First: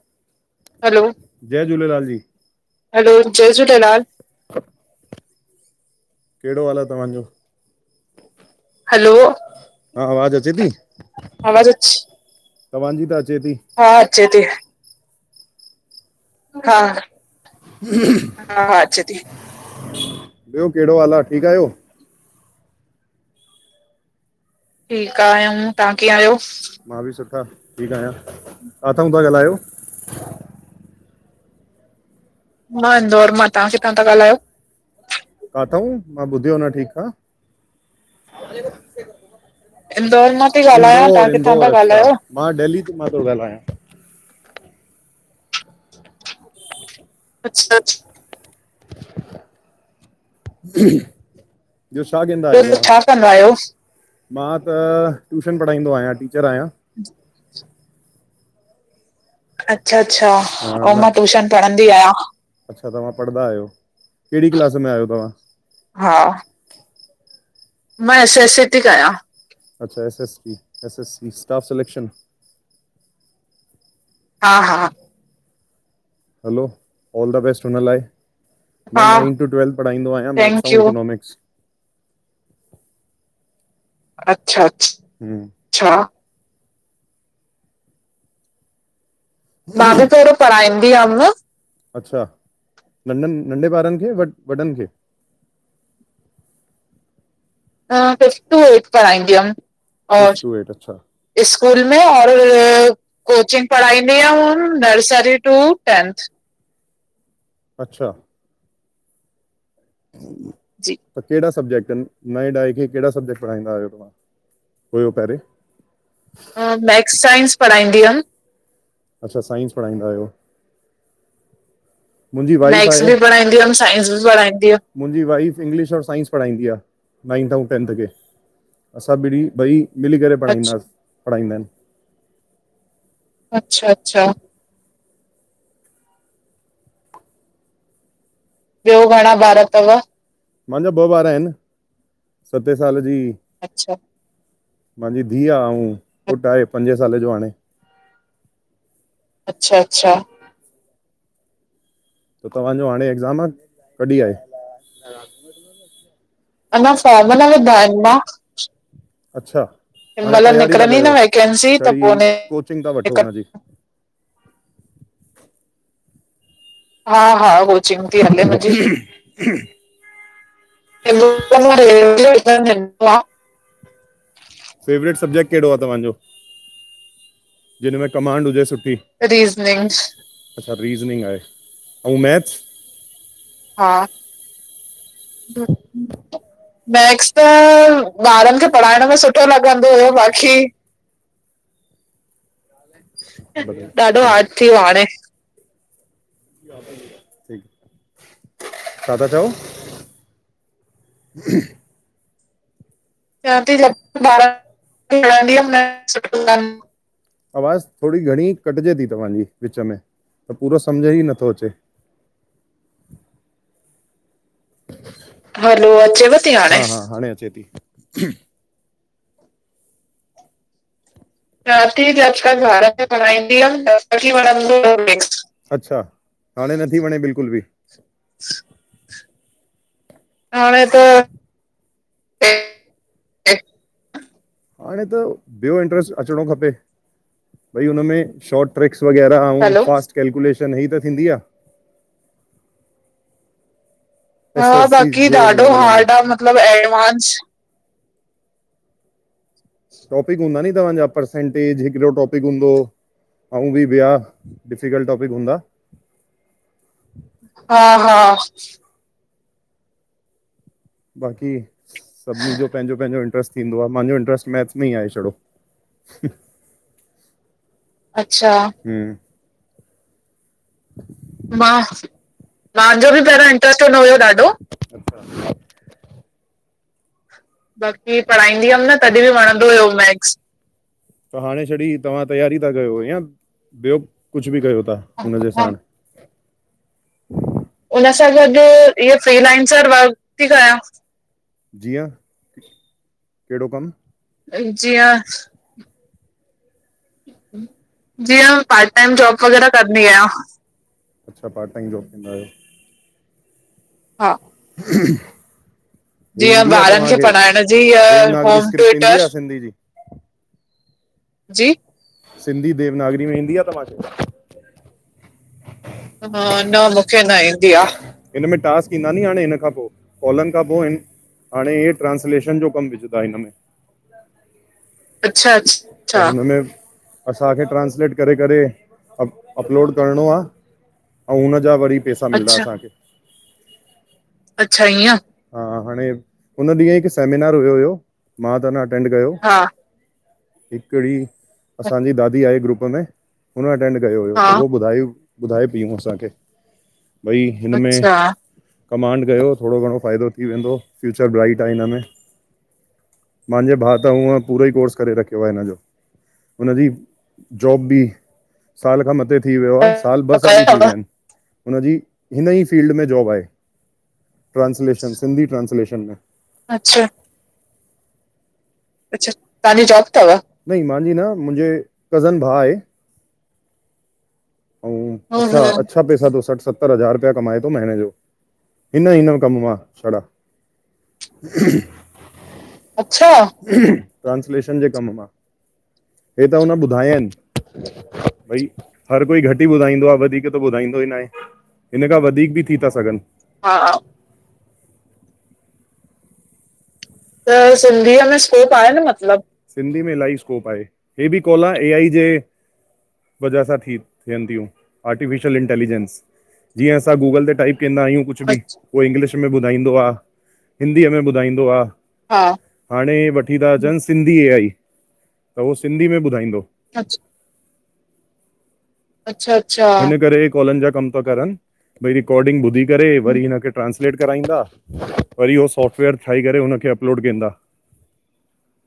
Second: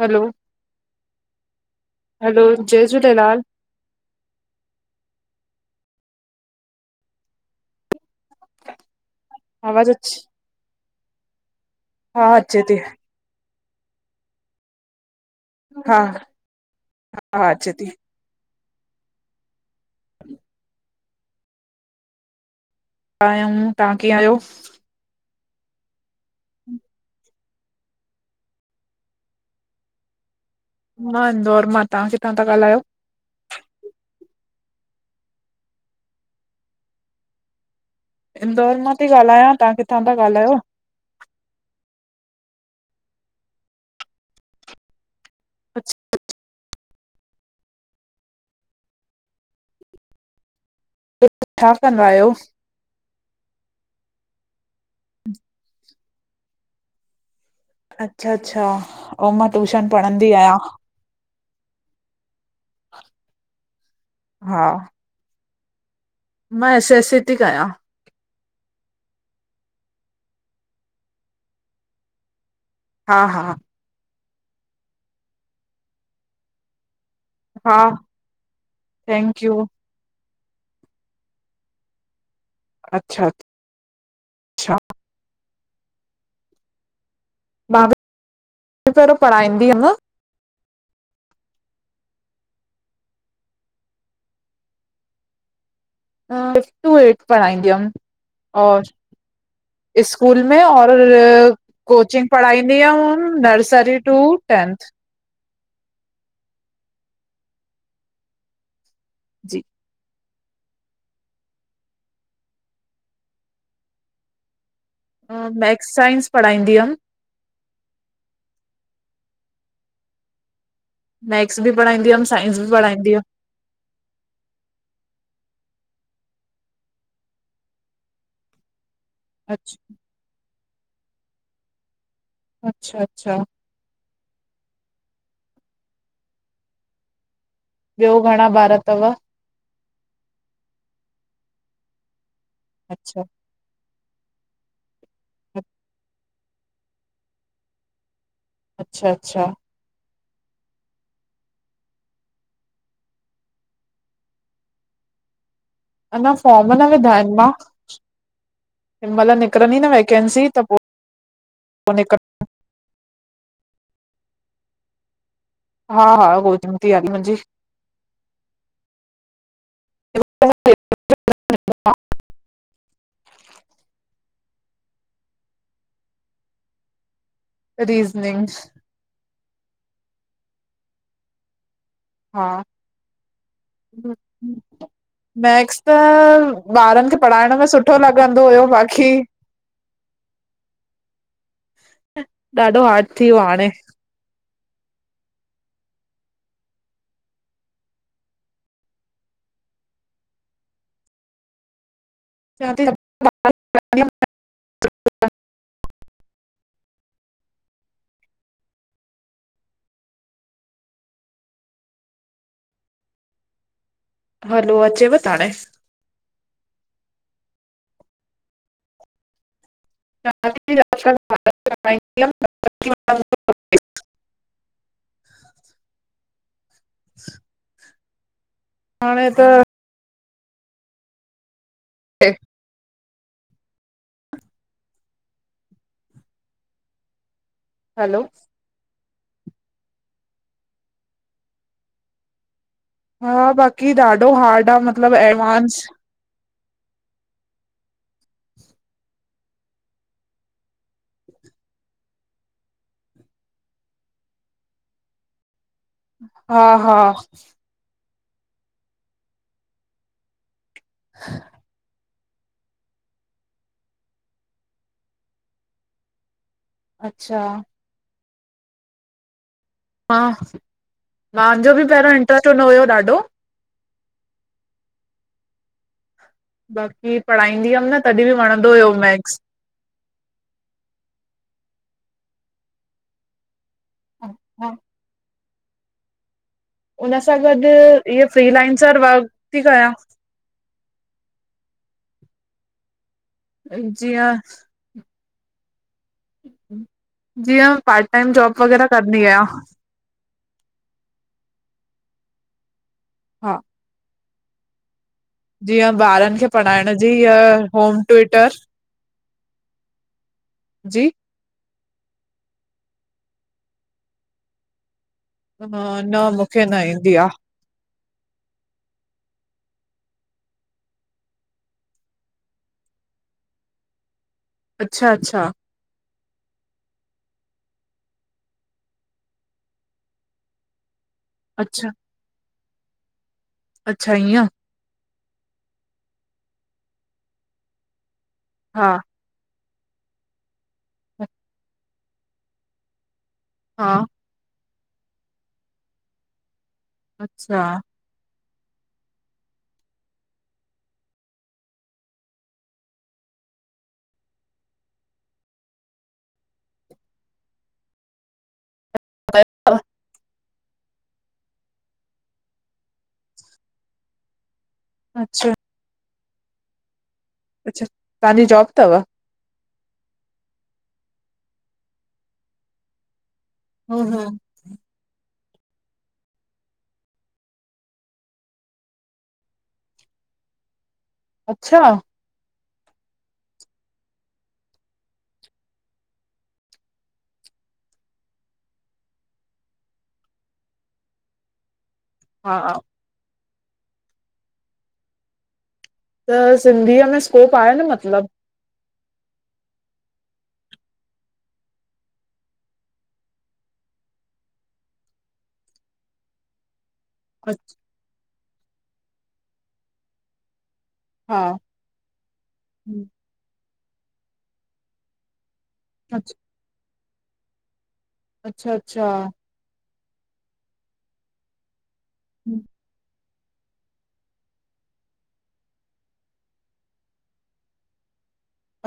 हलो, hello, जय Jhulelal ji, hello जय hello, Jhulelal जय झूलेलाल कहिड़ो हाल आ तव्हांजो? हलो, हा आवाज़ अचे थी? आवाज़ अचे, अचे थी हा तव्हांजी त अचे ती हा अचे ती। हा हा, हा अचे थी हु, हु हा, हा च ॿियो कहिड़ो हालु आ? ठीकु आहियो? आहियूं, तव्हां कीअं आहियो? ठीक आयूं, तव्हां कीअं आहियो? मां बि सुठा, ठीक आहियां, काथऊ ता ॻाल्हायो? मां इंदौर मां तां किथां? था ॻाल्हायो? मां इन्दौर मां, तव्हां किथां ता ॻाल्हयो? काथाऊ मां ॿुधियो न ठीक सां। इंदौर मां थी ॻाल्हायां तव्हां किथां था इंदौर मां ॻाल्हायो? थी ॻाल्हायां किथां ता ॻाल्हायो? मां डेल्ही मां थो ॻाल्हायां। अच्छा अच्छा अच्छा ॿियो छा कंदा आयो? ॿियो छा छा कंदा आहियो? मां त ट्यूशन पढ़ाईंदो आहियां, टीचर आहियां। अच्छा अच्छा ऐं मां ट्यूशन अच्छा अच्छा, पढ़ंदी आहियां अउ मां ट्यूशन पणंदी आया। अच्छा तवां पणंदा आहियो? कहिड़ी हा क्लास में आयो तव्हां? हा मां एस एस सी थी कयां। मां, एस एस सी ती कयां। अच्छा, S S C. S S C, staff selection हा हा हा, हा हलो, ऑल द बैेस्ट हा हुन लाइ। हा, tenth thank you to twelfth पढ़ाईंदो आहियां मां, इकोनॉमिक्स अच्छा अच्छा अच्छा, हूं, छा? मां बि [unintelligible] मूंखे त एहड़ो पढ़ाईंदी हुयम। अच्छा नढनि, नंढे ॿारनि खे वॾनि खे? सिफ्थ टू एट्थ प़ढाईंदी हा फिफ्थ टू एट्थ पढाईंदी हुयमि। स्कूल आशू में एक और अच्छा, स्कूल में कोचिंग और कोचिंग नर्सरी टू पढ़ाईंदी हुयमि। Nursery to tenth. अच्छा जी जी, त कहिड़ा सब्जेक्ट आहिनि? नवे ॾहे खे केहिड़ा सब्जेक्ट पढ़ाईंदा आहियो तव्हां हुयो पहिरें? मैक्स साइंस हा पढ़ाईंदी हुअमि मेथ साइंस पढाईंदी हुयमि। अच्छा, साइंस पढाईंदा आहियो। मैथ्स भी पढ़ाईंदी हुयमि ऐं मुंहिंजी साइंस बि वाइफ मैथ्स पढ़ाईंदी आहे बि हुयमि। हुयमि साइंस बि प़ढाईंदी हुयमि। मुंहिंजी वाइफ इंग्लिश और साइंस पढ़ाईंदी आहे। नाइंथ ऐं टेंथ खे। असां ॿिनी ॿई मिली करे पढ़ाईंदासीं, पढ़ाईंदा आहिनि। अच्छा, अच्छा अच्छा, अच्छा ॿियो घणा ॿारि अथव? मुंहिंजा ॿ ॿार आहिनि। सते साले जी अच्छा, मुंहिंजी धीउ आहे ऐं पुटु आहे पंजे साले जो हाणे। अच्छा, अच्छा अच्छा अच्छा, त तव्हांजो हाणे एग्ज़ाम आहे। कॾहिं आहे? अञा फॉर्म न अञा विधा आहिनि फॉर्म न विधा आहिन मां। हिन महिल अच्छा, निकिरंदी न हिन महिल वैकेंसी त पोइ निकिरंदी न वेकैंसी त पोइ इकट्ठो, कोचिंग ता वठो हाली। हा हा होज मां। हा हा कोचिंग थी हले मुहिंज़ी। [unintelligible] फेवरेट सब्जेक्ट कहिड़ो आहे तव्हांजो? जिन में रीज़निंग कमांड हुजे सुठी। रीज़निंग, अच्छा रीज़निंग आहे। ऐं हा मैथ्स? हा [inaudible] मैथ्स त ॿारनि खे मैक्स त पढ़ाइण में सुठो लॻंदो ॿारनि हुयो। खे पढ़ाइण बाक़ी में सुठो लॻंदो हुयो बाक़ी ॾाढो हार्ड थी वियो आहे हाणे। ॾाढो हार्ड थी वियो आहे हाणे। ठीक छा ता चओ? [inaudible] जाथे [unintelligible] [unintelligible] आवाज़ थोरी घणी कटिजे थी तव्हांजी, विच में त पूरो सम्झ ही नथो अचे। हैलो अचेव ती हाणे? हा हा, हाणे अचे थी। [unintelligible] [unintelligible] [unintelligible] हाणे नथी वणे बिल्कुलु बि। हाणे त हाणे त [unintelligible] हाणे त ॿियो इंट्रस्ट अचिणो खपे। भई हुन हलो में शॉट ट्रिक्स वग़ैर अनु फास्ट केलक्यूलेट वग़ैरह इय इ त थींदी आ। हा बाकी ॾाढो हा हा बाकी ॾाढो हार्ड आ, मतलब एडवांस [inaudible] टॉपिक हूंदा नी तव्हांजा, पर्सेंटेज हिकिड़ो टॉपिक हूंदो हो। अउं बि ॿया डिफिकल्ट टॉपिक हूंदा? हा हा। हा हा। बाक़ी सभिनि जो पंहिंजो पंहिंजो इंट्र्स्ट थींदो आहे, मांहिंजो इंट्र्रेस्ट मैथ्स में ई आहे छड़ो। अच्छा। हम्म। हा मंहांजो बि पहिरियों इंट्र्रेस्ट हुदो हुयो ॾाढो। ट्रस्ट हुदो हुयो ॾाढो। बाक़ी पढ़ाईंदी हुयमि न, बाक़ी तॾहिं बि वणंदो पढ़ाईंदी हुअमि हुयो न तॾहिं बि मैथ्स। त वणंदो हाणे छॾी तव्हां तैयारी था कयो, इंय? ॿियो कुझु बि कयो था हुनजे साथ? उन सां गॾु हुन इअ सां गॾु फ्रीलाइन इह थी फ्रीलाइंसर कयां जिंअ, केड़ो कमु? जीअं जीअं जीअं, पार्ट टाइम जॉब जीअं वग़ैरह पार्ट टाइम कदी जॉब आहियां। वग़ैरह अच्छा पार्ट टाइम जॉब कंदा आहयो। हा। हा [unintelligible] जीअं ॿारनि खे जीअं पढ़ाइण ॿारनि जी खे या पढ़ाइण जी, होम ट्यूटर अ होम ट्यूटर। जी? सिंधी देवनागरी में ईंदी आ तव्हांखे? न हा, मूंखे न ईंदी मूंखे आ न इं हिनमें टास्क ईंदा नी हाणे हिन खां पो, कॉलनि खां पो हाणे हे ट्रांसलेशन जो कम विझंदा हिन में। अच्छा अच्छा अच्छा! असांखे ट्रांसलेट करे करे अप अपलोड करणो आ। ऐं हुन जा वरी पैसा मिला असांखे। अच्छा ईअं अच्छा इअं हाणे हुन ॾींहुं हिकु सेमिनार हुयो हुयो। मां त हा न अटेंड कयो। कहिड़ी असांजी दादी आहे ग्रुप में हुन हा अटेंड कयो हुयो। ॿ ॿुधाए पियूं असांखे भई अच्छा हिन में भॻवान कयो थोड़ो घणो फ़ाइदो थी वेंदो फ्यूचर ब्राइट आहे हिन में मुंहिंजे भाउ त हूअं पूरो ई कोर्स करे रखियो आहे हिनजो। हुनजी जॉब बि साल खां मथे थी वियो आहे साल ब कयो तव [unintelligible] सिंधी अच्छा ट्रांसलेशन में अच्छा अच्छा तव्हांजी जॉब अथव तव्हां जु जॉब अथव मुंहिंज न मुंहिंजे कज़न भाउ आहे, हम हू ऐं [unintelligible] पैसा थो सठ सतरि हज़ार रुपया कमाए थो महीने जो हिन हिन कम मा छडा्। अच्छा अच्छा ट्रांसलेशन जे कम मां हे त हुन ॿुधाया आहिनि। भई हर कोई घटि ई ॿुधाईंदो आहे वधीक त ॿुधाईंदो ई न आहे। हिन खां वधीक बि थी था सघनि। त सिंधीअ में स्कोप आहे त न सिंधी मत में सिंधी में स्कोप आहे न मतलब‌ ए आई वजह सां थी थियनि थियूं आर्टिफिशल इंटेलिजेंस जीअं असां गूगल ते टाइप कंदा आहियूं कुझु बि उहो इंग्लिश में ॿुधाईंदो आहे। हिंदीअ में ॿुधाईंदो आहे हाणे वठी था अचनि सिंधी ए आई त उहो सिंधी में ॿुधाईंदो। अछ अच्छा अच्छा अच्छा अच्छा हिन करे कॉलनि जा कम था करनि भई रिकॉर्डिंग ॿुधी करे, वरी हिनखे ट्रांसलेट कराईंदा। वरी उहो सॉफ्टवेयर ठाहे करे हुनखे अपलोड कंदा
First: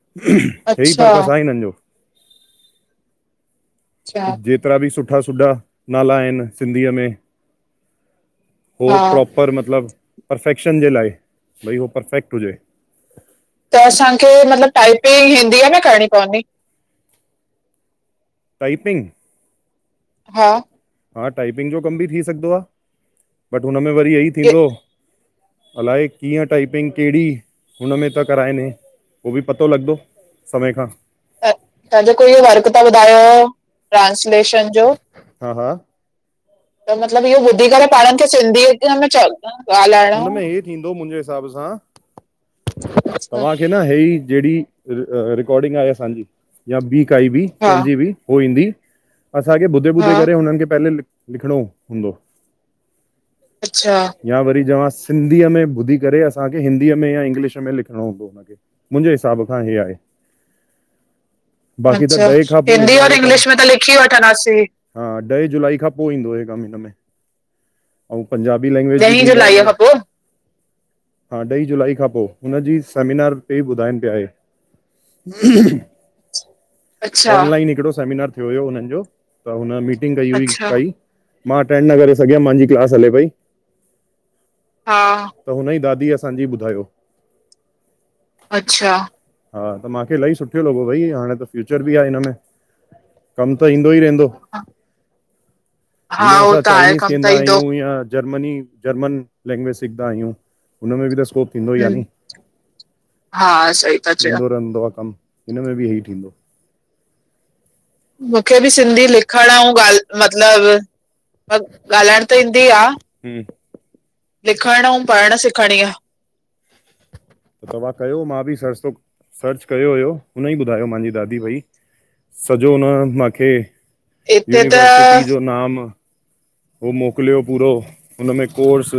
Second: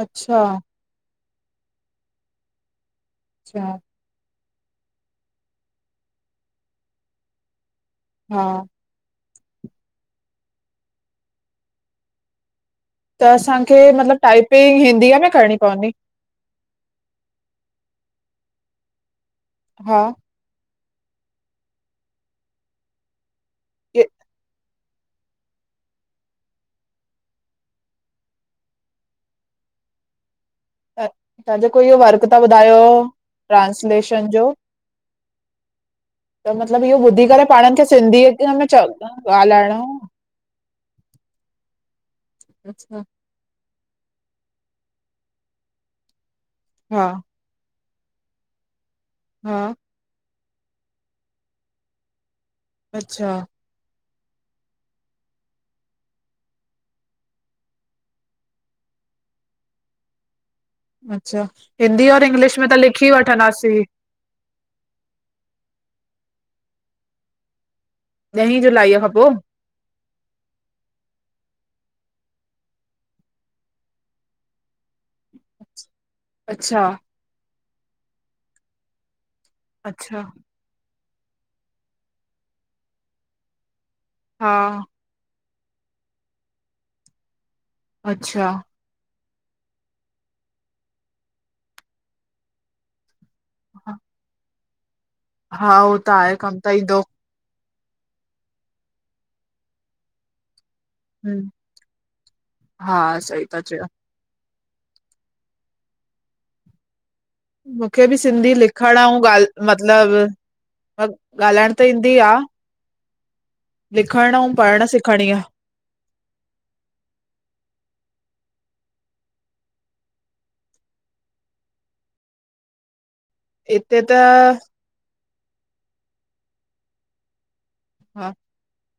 अच्छा हे हिननि जो अच्छा जेतिरा बि सु्ठा् सुठा् नाला आहिनि सिंधीअ में। हा उहो प्रोपर मतिलबु परफेक्शन जे लाइ भई उहो परफेक्ट हुजे त त असांखे मतिलबु असांखे मतलबु टाइपिंग हिंदीअ में टाइपिंग हिंदीअ में करणी पवंदी। टाइपिंग? हा हा हा टाइपिंग जो कम बि थी सघंदो आहे। बट हुनमें वरी इह ई थींदो? अलाए कीअं टाइपिंग कहिड़ी हुनमें त कराइनि उ बि पतो लॻंदो जेको वर्क त ॿुधायो ट्रांसलेशन जो हा हा त मतलबु इहो ॿुधी करे पाणु खे सिंधी में चव, ॻाल्हाइणो थींदो मुंहिंजे हिसाबु सां अच्छा तव्हांखे न हेड़ी जेहिड़ी रिकॉर्डिंग आहे असांजी, या ॿी हा काई बि कैन्जी बि, हो ईंदी हा हियं ॿुधे ॿुधे करे हुननि खे पहले लिख, लिखणो हूंदो? अच्छा? अच्छा, या वरी तव्हां सिंधीअ में ॿुधी करे, असांखे हिंदीअ में या इंग्लिश में लिखणो हूंदो? मुंहिंजे हिसाबु खां हे आहे। अच्छा [unintelligible] हिंदी और इंग्लिश में त लिखी वठनि हा, ॾह जुलाई खां पोइ ईंदो इ कमु हिन में। ऐं ॾहीं पंजाबी जुलाईअ लैंगवेज, खां ॾही पोइ जुलाई खां पोई? हा, ॾहीं जुलाई खां पोइ, हुनजी सेमिनार ते ई ॿुधाइनि पिया हे। हम [unintelligible] अच्छा? ऑनलाइन हिकिड़ो सेमिनार थियो हुयो हुननि जो, त हुन मीटिंग कई हुई। कई, मां अटेंड न करे सघियुमि, माहिंजी क्लास हले पई। हा त हुनजी ॾाॾी असांजी ॿुधायो। अच्छा हा, त माखे इलाही सुठो लॻो भई, हाणे त फ्यूचर बि आहे हिन में, कम त ईदो ई रहंदो, हा उहो त आहे हा कम उहो त आहे कम [unintelligible] जर्मनी जर्मन लैंगवेज सिखंदा आहियूं हुनमे भी त स्कोप थिंदो ही आ न, हा सही था हाॅ चयो सही ईन्दो रहंदो आ कमु, हिन में बि इहे ई थींदो। मूंखे बि सिंधी मूंखे बि लिखण ऐं सिंधी लिखणु अऊं ॻाल्हि मतिलबु मतिलबु ॻाल्हाइण त ॻाल्हाइण त आहे ईंदी आ, लिखण ऐं लिखणु सिख अऊं पढ़ण सिख खड़िंया। तव्हां कयो, मां बि सर् सर्च कयो हुयो, हुन ई ॿुधायो माहिंजी दादी भई सॼो हुन मांखे, हिते त यूनिवर्सिटी जो नाम हो मोकिलियो पूरो, हुन में कोर्स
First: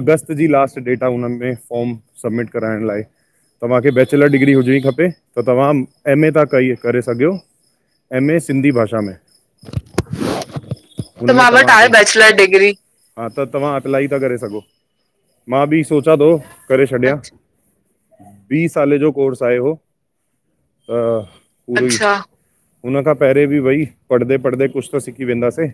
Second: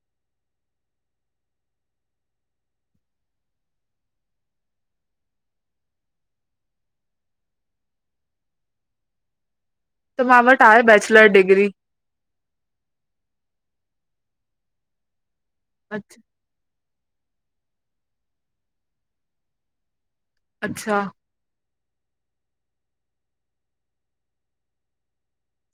अगस्त जी लास्ट डेट आ, हुन में फॉर्म सब्मिट कराइण लाइ। तव्हांखे बैचलर डिग्री हुजणी खपे, त तव्हां एमए था कई करे सघियो। एम ए सिंधी भाषा में। त मां वटि आहे त बैचलर मां वटि डिग्री बैचलर डीग्री, हा त तव्हां अप्लांए ता करे सघो, मां बि सोचा तो करे छॾिया, ॿी सालें जो कोर्स आहे उहो, अच्छा त अच्छा! हुन खां पहिरे बि भई, पढ़दे पढ़दे कुछ त सिखी वेंदासें।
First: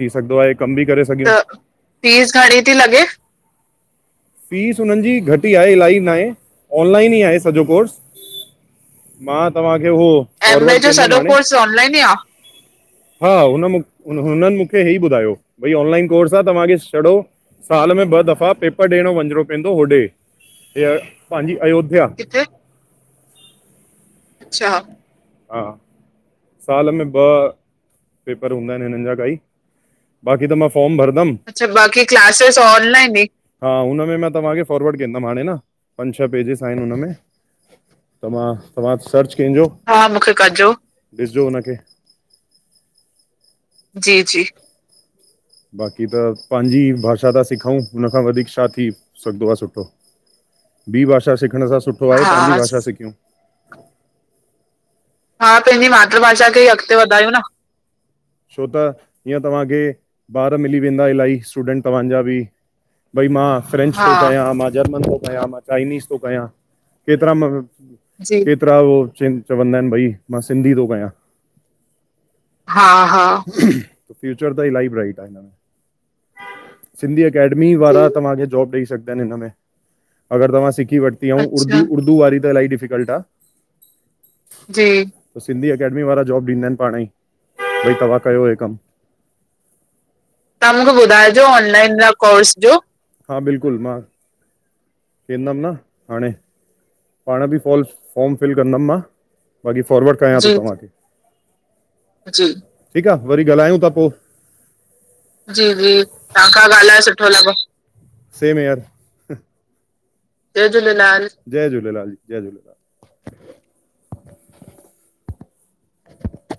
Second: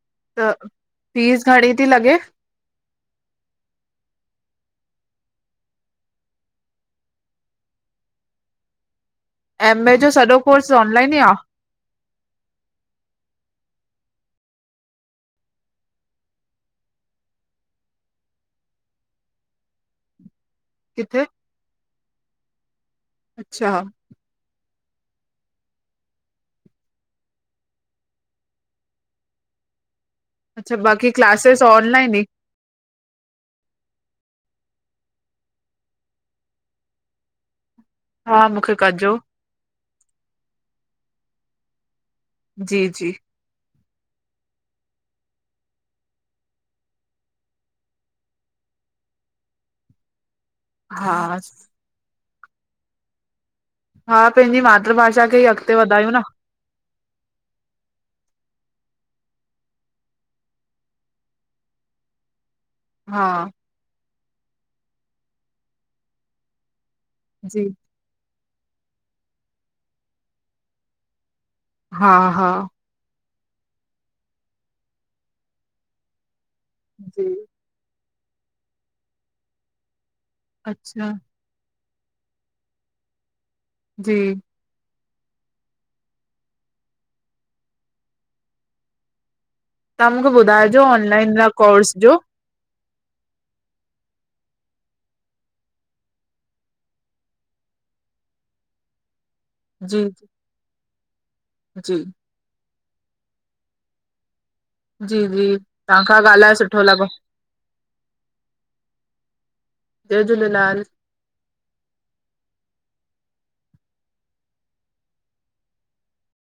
थी सिघदो आ त हे कमु भी करे सघे, फीस त घणी थी लॻे? फीस घणी ती लॻे? [inaudible] फीस उन्हनि जी घटि ई आहे, इलाही नाहे, ऑनलाइन ई आहे सॼो कोर्स। मां एम तव्हांखे ए जो सॼो उहो--एम कोर्स ऐ जो ऑनलाइन ई सॼो आ कोर्स त ऑनलाइन ही आ, हा हुन मुखे हुनन हे ई ॿुधायो, भई ऑनलाइन कोर्स आ, तव्हांखे छॾो साल में ॿ दफ़ा पेपर ॾियणो वञिणो पवंदो होॾे। हे किथे? पाहिंजी अयोध्या, किथे अच्छा अच्छा, हा। साल में ॿ पेपर हूंदा आहिन हिनन जा काई बाकि त मां फॉर्म भरंदम, क्लासिस अच्छा बाकि ऑनलाइन ई क्लास क्लासएस ऑनलाइन ही, हा हुनमे मां तव्हांखे फॉर्वड कंदम हाणे न पंज छह पेजिस आहिन हुनमें। [inaudible] त मूंखे तव्हां कजो सर्च कजो, हा मुखे कजो, ॾिसजो हुनखे जी-जी जी-जी। बाक़ी त पांजि भाषा था सिखउ, हुन खां वधीक छा थी सघंदो आ सुठो। ॿी हा भाषा सिखण सां सुठो आ पांजी भाषा सिखियूं। हा पंहिंजी मातृभाषा खे ई हा अॻिते पंहिंजी मातृभाषा खे ई अॻते वधायो न। छो त हीअं तव्हांखे ॿार मिली वेंदा इलाही स्टूडेंट तव्हांजा बि वधायो हा भई मां फ्रेंच थो कया, मां जर्मन थो कया, मां चाइनीज़ थो कया केतरा म केतरा उ चवंदा आहिन, भई मां सिंधी थो कयां। हा-हा हा, हा, फ्यूचर ताइ इलाही ब्राइट, सिन्धी जी एकेडमी मी वारा तव्हांखे जॉब ॾेई सघंदा आहिन हिन में, अगर तव्हां सिखी वठिती उर्दू वारी त इलाही डिफिकल्ट आ। जी जी, सिंधी अकेडमी वारा जॉब ॾींदा आहिन पाण ई तव्हां कयो हे कम तव्हां मूंखे तव्हां ॿुधाइजो मुखे ऑनलाइन ॿुधाइजो कोर्स ऑनलाइन ज कोर्स जो हा, बिल्कुल मां वेंदम न हाणे पाण बि फॉल फॉम फिल कंदम मां बाक़ी जी फॉरवड करयास थो तव्हांखे। जी जी, ठीक आ वरी ॻाल्हायूं था पो जी-जी तव्हां खां ॻाल्हाए सुठो लॻो, सेम हियर जय झूलेलाल! जय झूलेलाल! जय झूलेलाल।